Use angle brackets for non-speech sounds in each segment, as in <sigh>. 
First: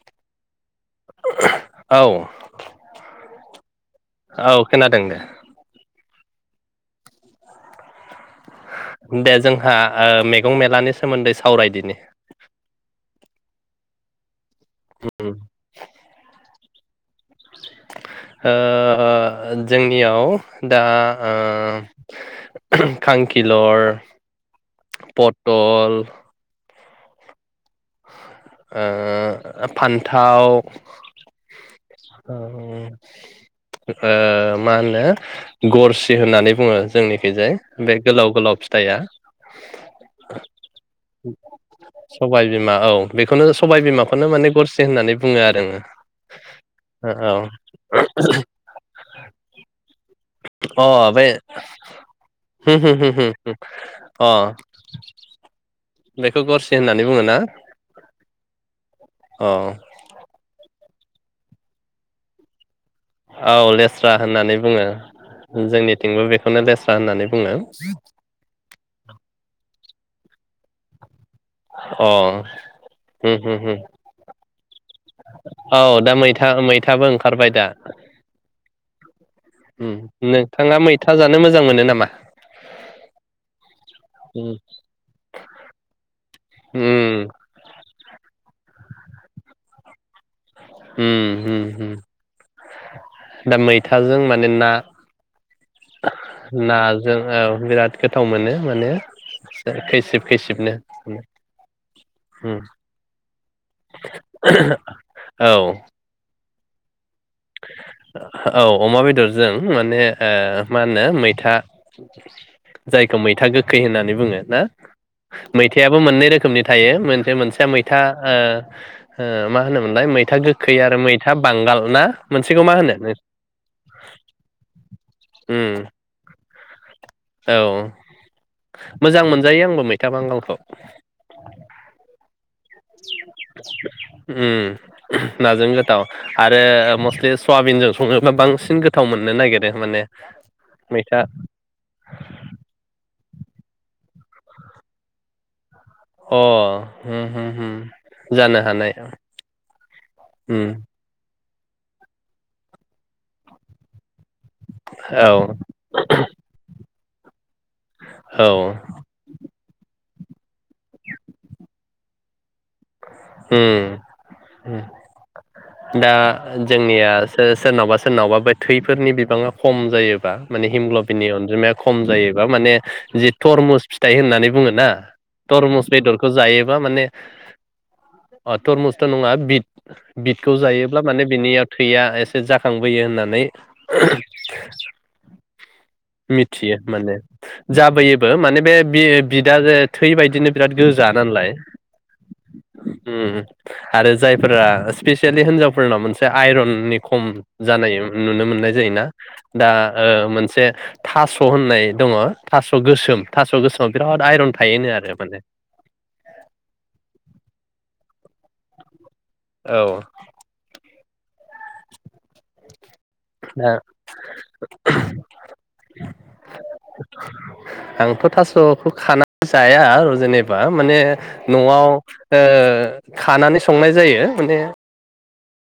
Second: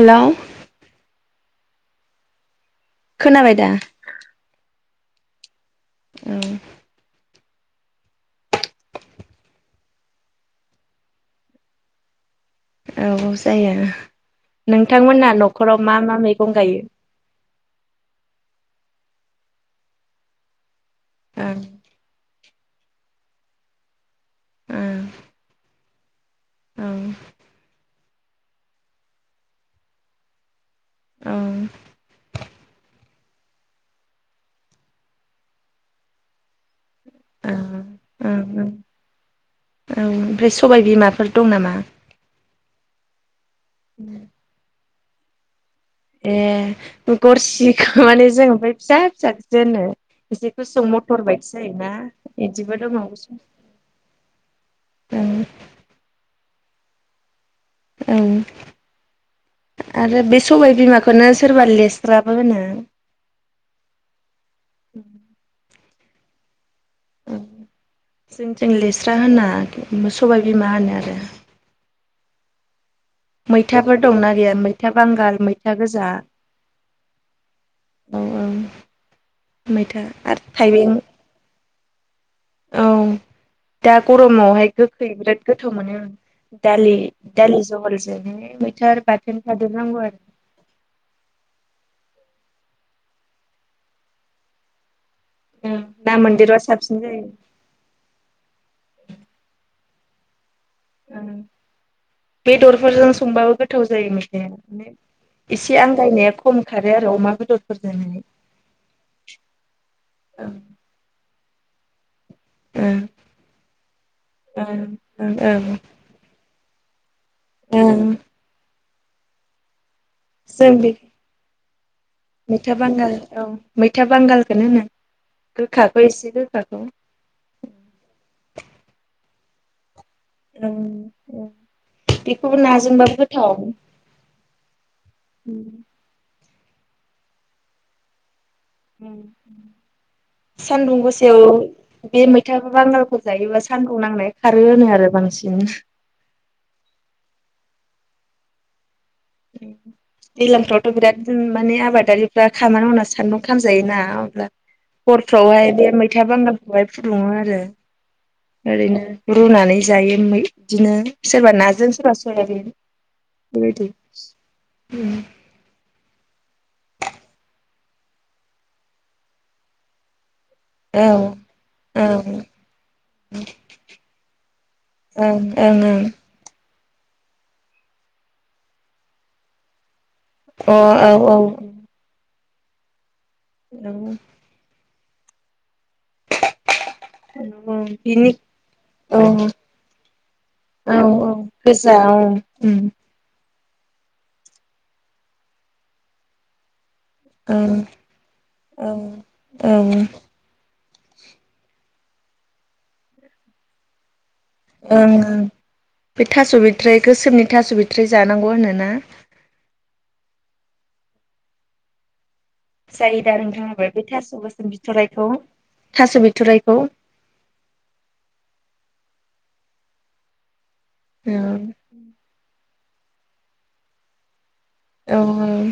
हेल' औ। खोनाबाय दा? औ खोनादों दे। औ। दे जोंहा ओ मैगं मेलानि सोमोन्दै सावरायदिनि औ औ जायो। उम नोंथांमोना न'खराव मा मा मै गं गायो? ओ जोंनियाव दा ओं ओ खांखिलर पटल औ। ओ फान्थाव ओं ओं ओ मा होनो गरसि होननानै बुङो। जोंनिखैजाय ओं बे गोलाव ओं गोलाव ओं फिथाइया ओं ओमफ्राय सबाय बिमाफोर दं नामा? सबाय बिमा औ बे बेखौनो सबाय बिमाखौनो माने गरसि होननानै बुङो आरो आङो। ए गरसिखौ माने जों बै फिसा फिसाखोसो होनो। एसे औ गुसुं अ बे मटर बायदि जायोना होम इदिबो होम दङ होम होम गुसुं अ ओ खौ गरसे होननानै बुङो ना? ओं अ आरो बे सबाय बिमा खौनो सोरबा लेस्राबो होनो औ लेस्रा होननानै बुङो जोंनि थिंबो बेखौनो लेस स्रा होननानै बुङो। जों लेस्रा होना सबाय बिमा होनो आरो अ उम उम उम मैथाफोर दंना गैया मै था बांगाल मैथा गोजा थाबो ओंखारबाय दा औ <inaudible> उम मैथा आरो नोंथाङा थाइबें मैथा जानो मोजां मोनो ना मा औ दा उम गरमावहाय गोखै बिराद गोथाव मोनो आं। दालि उम दालि जहलजों माने मैथा आरो बाथोन थादेर नांगौ आरो उम उम उम दा मैथाजों माने ना ना मोनदेरबा ना साबसिन जायो जोंहाय औ बिराद गोथाव मोनो माने एसेखै सिब खैसिबनो उम उम बेदरफोरजों संबाबो गोथाव जायो मैथाया माने औ एसे आंगायनाया ख खम खारो आ औ अमा बेदरजों माने ओ मा होनो मैथा ओं जायखौ मैथा गोखै होननानै बुङो ना ओं ओं मैथायाबो मोननै रोखोमनि थायो मोन बे मोनसेया ओं मैथा ओं ओ ओ मा होनो मोनलबाय मैथा जों गोखै बे आरो मैथा बांगाल ना मोनसेखौ मैथा मा होनो बांगाल नों औ मैथा बांगालखौनो होनो उम गोखाखौ एसे गोखाखौ । जायो आंबो म मैथा बांगालखौ उ बेखौबो नाजोंबाबो गोथाव नाजों गोथाव आरो मस्लि सवाबिनजों सङोबा बांसि <inaudible> सानदुं मैथा गोसेायाव बे मैथा बांगालखौ जायोबा सानदुं नांनाय खारो होनो आरो बांसिन अ जानो हो हो होयो जानो हानाय <inaudible> उम दैलांफ्रावथ बिराद जों माने आबादारिफ्रा खामानि मावना सान्दुं खालामामजायोना अब्ला औ हरफ्रावहाय बे मैथा बांगालखौहाय फुदुंङो आरो औ ओरैनो रुनानै जायो बिदिनो सोरबा नाजों सोरबा सयाबिन हम बेबायदि हम सम द दा जोंनिया सोरनावबा सोरनावबा बे थैफोरनि बिबाङा खम जायोबा माने औ ओं हिमग्लबिननि अनजिमाया खम ओं जायोबा माने जि थरमुस फिथाइ होननानै बुङ ना ओं तरमुस अ बेदरखौ जायो बा माने अ थरमुस्थ नङा बिट बिदखौ जायोब्ला औ माने औ बिनियाव थैया एसे जाखांबोयो होनना नै <inaudible> औ मिथियो माने बिनि जाबोयोबो माने बे औ बिदा ज थै बायदिनो बिराद गोजा औ नालाय गोजा औ उम उम आरो जायफोरा स्पेसियेलि हिनजावफोरनाव मोनसे आइरननि खम ओं जानाय नुनो मोननाय औ जायोना दा ओं ओ मोनसे थास होननाय दङ थास गोसोम थास गोसोमाव बिराद आइरन थायोनो आरो ओं ओं माने बे थास बिथराय गोसोमनि थास बिथ <unintelligible> जानांगौ होनोना औ। जाय दा नोंथाङाय बे थास गोसोम बिथरखौ थास बिथरायखौ आंथ' थास'खौ खाना जाया जेने बा माने औ न'आव ओ खानानै संनाय जायो माने औ औ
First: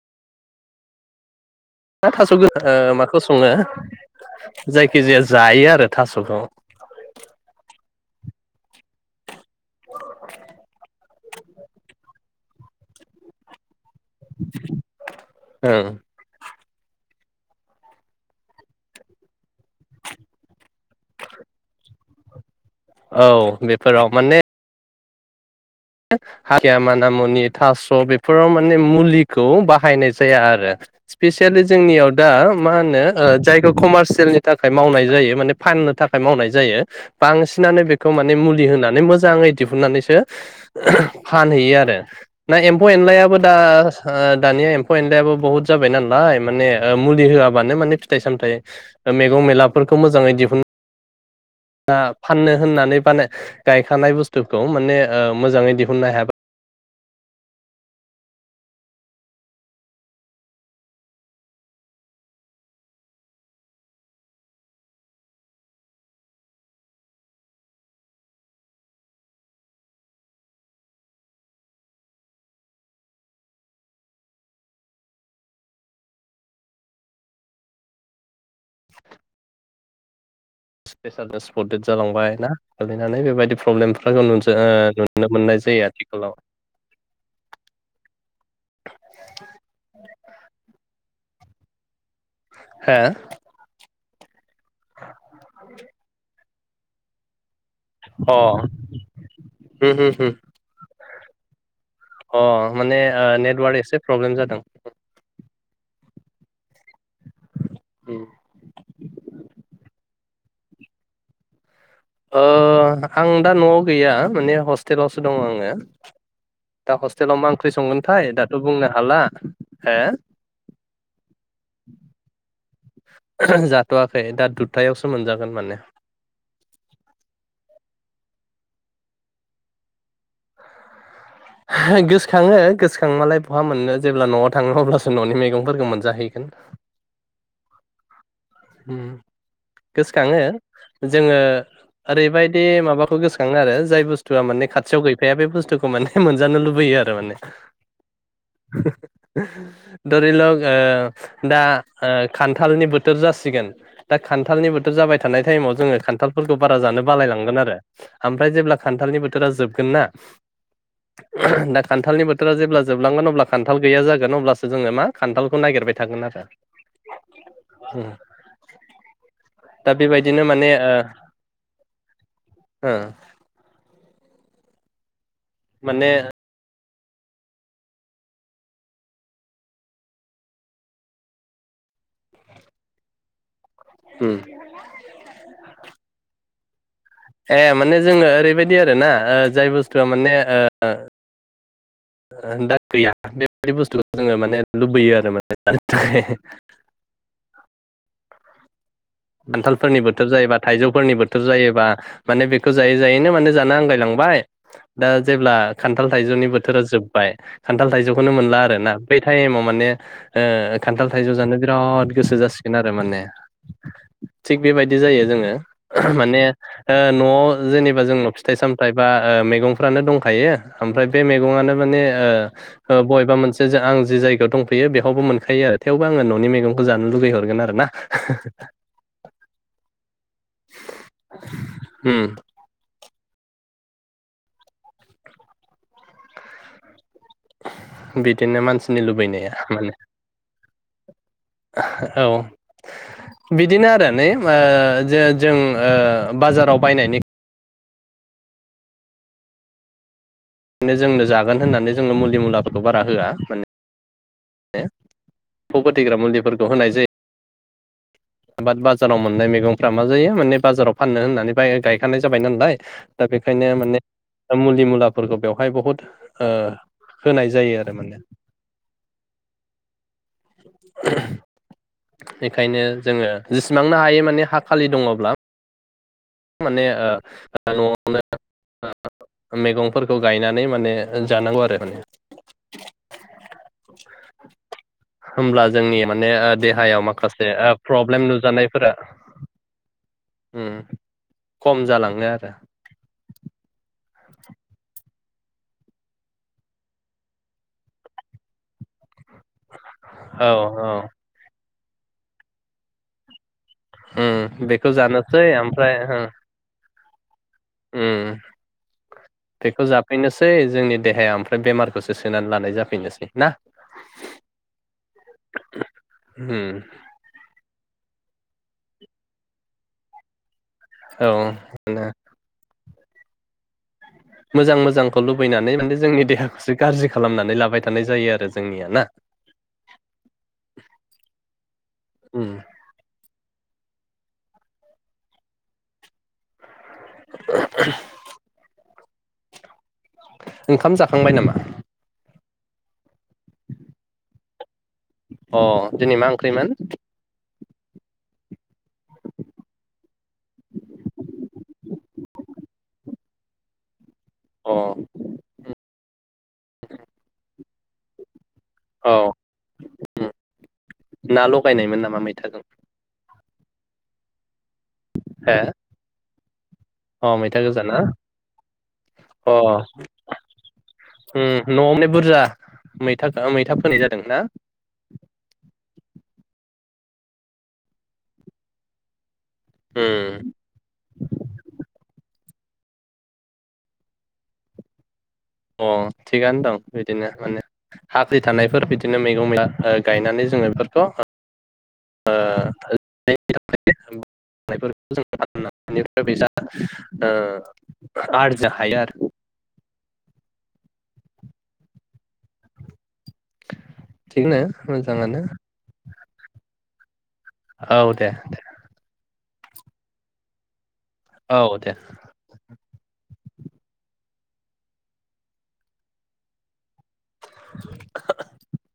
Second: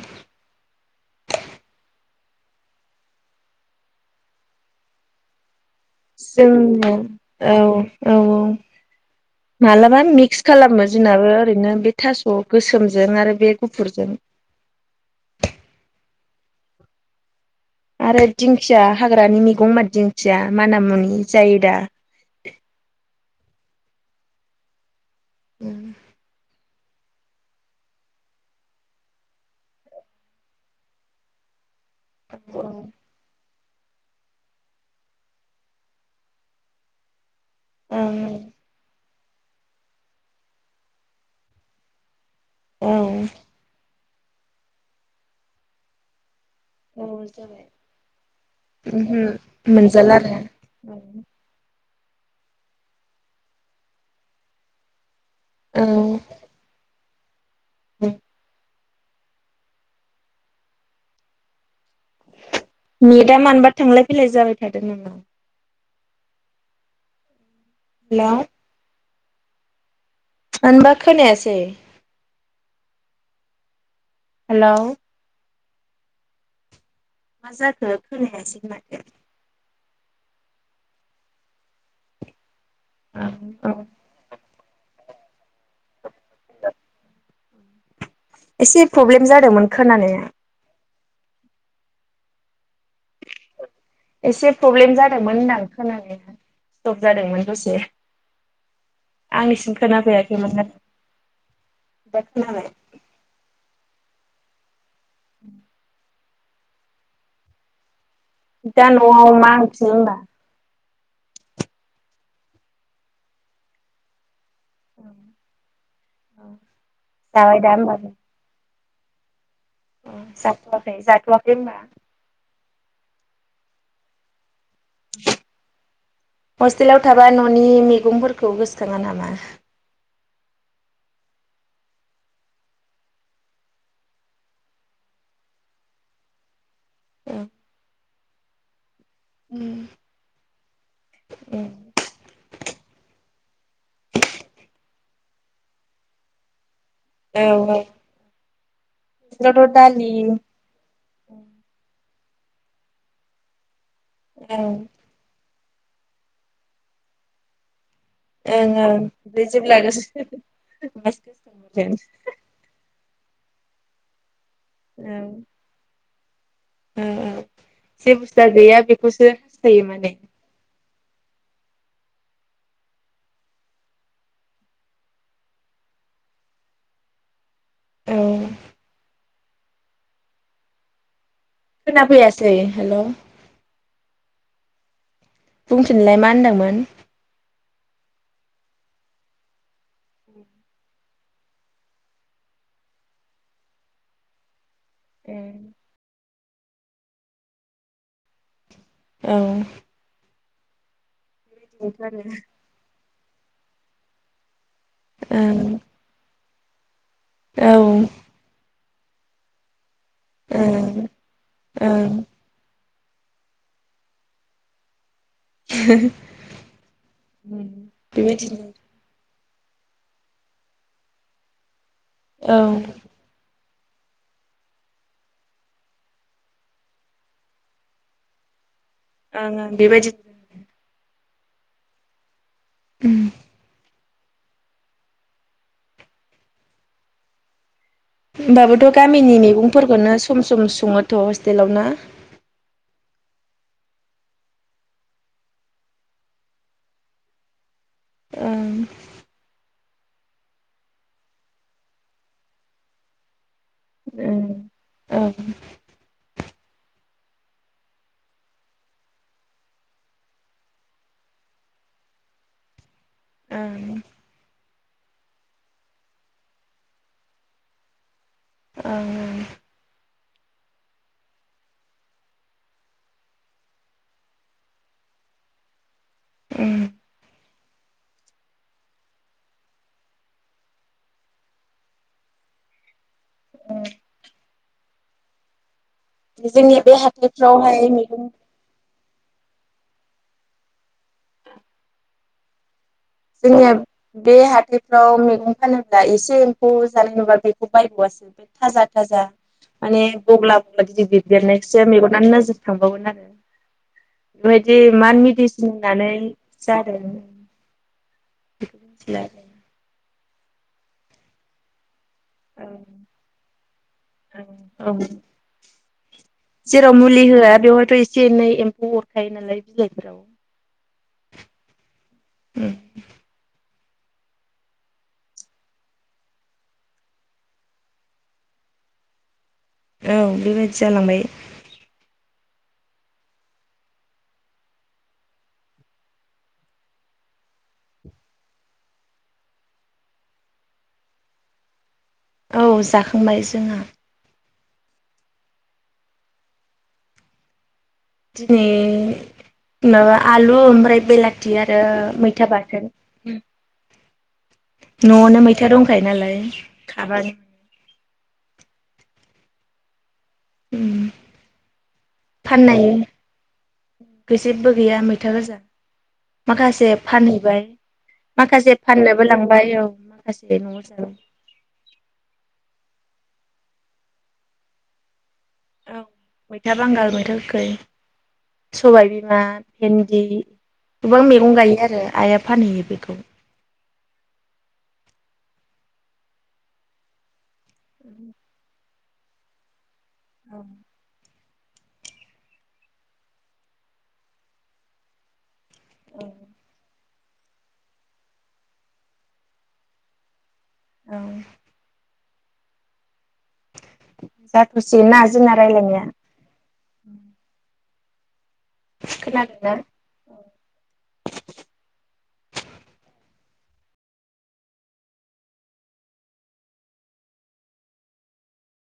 मा थास'गोन माखौ सङो जायखि जाया जायो आरो थास'खौ जों औ औ औ औ। <inaudible> मालाबा मिक्स खालामो। जोंनाबो ओरैनो बे थास' गोसोमजों आरो बे गु ओं। आरो दिंखिया हाग्रानि मैगं मा दिंखिया माना मुनि जायो दा? औ बेफोराव माने खिया माना मुनि थास' बेफोराव माने मुलिखौ बाहायनाय जाया आरो स्पिसियेलि जोंनियाव दा मा ओं होनो ओ जाय खौ कमारसियेलनि थाखाय मावनाय जायो, माने फाननो थाखाय मावनाय जायो। बांसिनानो बेखौ ओं माने मुलि होनानै मोज जाङै दिहुननानैसो फानहैयो आरो। ना औ एम्फौ एनलायाबो दा ओ दानिया एम्फौ एनलायाबो बहुद जाबाय नालाय माने ओ मुलि जाबाय होआबानो माने फिथाइ सामथाइ मेगं ओमहो मेलाफोरखौ मोनजाला मोजाङै दिहुन आरो दा फाननो होननानै बानाय गायखानाय बुस्थुखौ माने ओ मोजाङै दिहुननो औ हायाबा <inaudible> नेदा मानोबा थांलाय फैलाय जाबाय थादों नामा? हेल'? मानोबा खोनासै। हेलौ? मा जाखो खोनायासै माथो? <unintelligible> पडेट जालांबाय ना गोलैनानै बेबायदि औ औ प्रब्लेमफा <unintelligible> नुनो मोननाय जायो आथिखालाव। एसे प्रब्लेम जादोंमोन खोनानाया। हो? एसे प्रब्लेम जादोंमोन होनदां खोनानाया। स्टप जादोंमोन। दसे आंनिसिम उम उम उम खोनाफैयाखैमोनना। अ माने ओ नेटवर्क एसे प्रब्लेम जादों। <inaudible> दा न'आव मा ओंख्रि होनबा? ओ आं दा न'आव गैया माने हस्टेलावसो दङ आङो दा हस्टेलाव मा जाबाय ओंख्रि संगोनथाय दाथ' बुंनो ह हाला हो अ जाथ'आखै जाथ'आखै होनबा? ओह ह जाथ'वखै दा दुद हस्टेलाव थाबा न'नि मि गंफोरखौ गोसोखाङा नामा? गोसोखाङो गोसोखांबालाय बहा मोननो जेब्ला न'आव थाङो अब्लासो न'नि मैगंफोरखौ मोनजाहैगोन। उम हम गोसोखाङो जोङो ओरैबायद दि माबाखौ गोसोखाङो आरो जाय बुस्थुआ माने खाथियाव गैफाया बे बुस्थुखौ माने हे मोनजानो लुबैयो आरो । दामाने। औ हस्टेलावथ' दालि दरिलग ओ दा ओ खान्थालनि बोथोर जासि सिगोन दा खान्थालनि ओं बोथोर जाबाय थानाय टाइमाव जोङो खान्थालफोरखौ बारा जानो बालायलांगोन आरो ओमफ्राय ओं जेब्ला ओं खान्थालनि ओमफ्राय बोथोरा जेब्ला जोबगोन ना औ दा खान्थालनि बोथोरा जेब्ला जोबलांगोन अब्ला खान्थाल गैया जागोन अब्लासो सोजोङो मा औ खान्थालखौ नागिरबाय थागोन आरो। हम जा गैया बेखौसो हासथायो माने। ए ओ हो माने औ खोनाफैयासै हेलौ हम बुंफिनलाय <unintelligible> ए माने जोङो ओरैबायदि आरो ना ओ जाय बुस्थुआ माने ओ ओ दा गैया बेबायदि बुस्थुखौ जोङो माने लुबैयो औ आरो माने <inaudible> ओं बान्थालफोरनि बोथोर जायोबा थाइजौफोरनिबो थोरजायोबा माने बेखौ जायो जायैनो माने जानो आंगाय लांबाय दा जेब्ला खान्थाल थाइजौनि बोथ थोरो जोब बाय औ खान्थाल ओं थाइजौखौनो मोनला आरो ना बे टाइमाव माने ओ खान्थाल थाइजौ जानो ओं बिराद गोसो जासिगोन आरो माने थिग बेबायदि जायो जोंङो माने ओ नआव जेनेबा जोंनाव फिथाइ बेबायदिनो सामथाइ बा ओ मैगंफ्रानो दंखायो ओमफ्राय बे मैगङानो माने ओ औ ओं ओ बबेबा मोनसे आं जि जायगायाव दंफैयो बेहावबो मोनखायो आरो थेवबो आङो ननि मेगंखौ जानो लुगै हरगोन आरोना हो हो हो ओं ओं बेबायदि हम उम बिदिनो होनोमबाबोथ मानसिनि गामिनि लुबैनाया माने मैगंफोरखौनो सम सम संङोथ हस्टेलाव ना औ बिदिनो आरो ने ओ जो जों ओ बाजाराव बायनायनि ओं जोंनो जागोन होननानै जों नो मुलि मुलाफोरखौ बारा होआ माने उम ए ओं एम्फौ फथैग्रा मुलिफोरखौ होनाय जायो बाद बाजाराव मोननाय मैगंफ्रा मा जायो माने बाजाराव फाननो होननानै बाय-गायखानाय जाबाय नालाय दा बेखायनो ओं माने मुलि मुलाफोरखौ बेवहाय बहुद ओ होनाय जायो आरो माने ओं ओं <unintelligible> बेखायनो जोङो जेसेबांनो हायो माने हा खालि दङब्ला माने ओं ओ नआवनो ओ मैगंफोरखौ गायनानै माने ओ जानांगौ आरो माने होमला जोंनि माने ओ जोंनि बे देहायाव माखासे ओ हाथायफ्रावहाय मैगं प्रब्लेम नुजानायफोरा हम खम जालाङो आरो जोंनिया बे हाथाइफ्राव मैगं फानोब्ला एसे एम्फौ जानाय नुबा बेखौ बायब आसो थाजा थाजा माने औ बगला औ बायदि बिरदेनाय एसे मेगनानो नोजोर थांबावगोन आरो उम बेबायदि बेखौ मा जानोसै मेडिसिन ओमफ्राय होननानै जाय <unintelligible> उम बेखौ जाब बेनोसै जोंनि देहाया ओमफ्राय बेमारखौ होसोनानै लानाय जाफैनोसै ना औ औ औ उम जेराव मुलि होआ बेवहायथ' एस एसे एनै एम्फौ अरखायो नालाय बिलाइफोराव औ <unintelligible> उम मोजां मोजांखौ लुबैनानै माने जोंनि देहाखौसो गाज्रि खालामनानै लाबाय थानाय जायो आरो जोंनिया ना। औ बेबायदि जालांबाय। उम। <unintelligible> ओंखाम जाखांबाय नामा? औ जाखां फंबाय जोंहा। अ' दिनै मा ओंख्रिमोन? दिनै माबा आलु ओमफ्राय बेलाथि आरो मैथा बाथोन। अ न'आवनो मैथा दंखायो नालाय खाबानो औ। उम ना लगायनायमोन नामा मैथाजों? <unintelligible> जेब्बो गैया मैथा गोजा। हो माखास ए अ मैथा फानहैबाय गोजा ना माखासे फाननोबो अ लांबाय औ माखासे न'आव जाबाय। उम न'आव माने बुरजा <unintelligible> मैथा फोनाय जादों ना? औ मैथा बांगाल, मैथा गोखै, सबाय बिमा भेन्दि, उम गोबां मैगं गायो आरो आइ आफ फानहैयो बेखौ। अ' थिगानो दं बिदिनो माने। हाफ्रि थानायफोर बिदि नो मैगं मैला ओ गायनानै औ जोङो बेफोरखौ ओ <unintelligible> औ <unintelligible> ओ आरजिनो हायो आरो। औ। थिगनो जाथ'सिगोनना मोजाङानो जोंना रायलायनाया? उम। औ दे दे। खोनादोंना औ। औ दे। <unintelligible>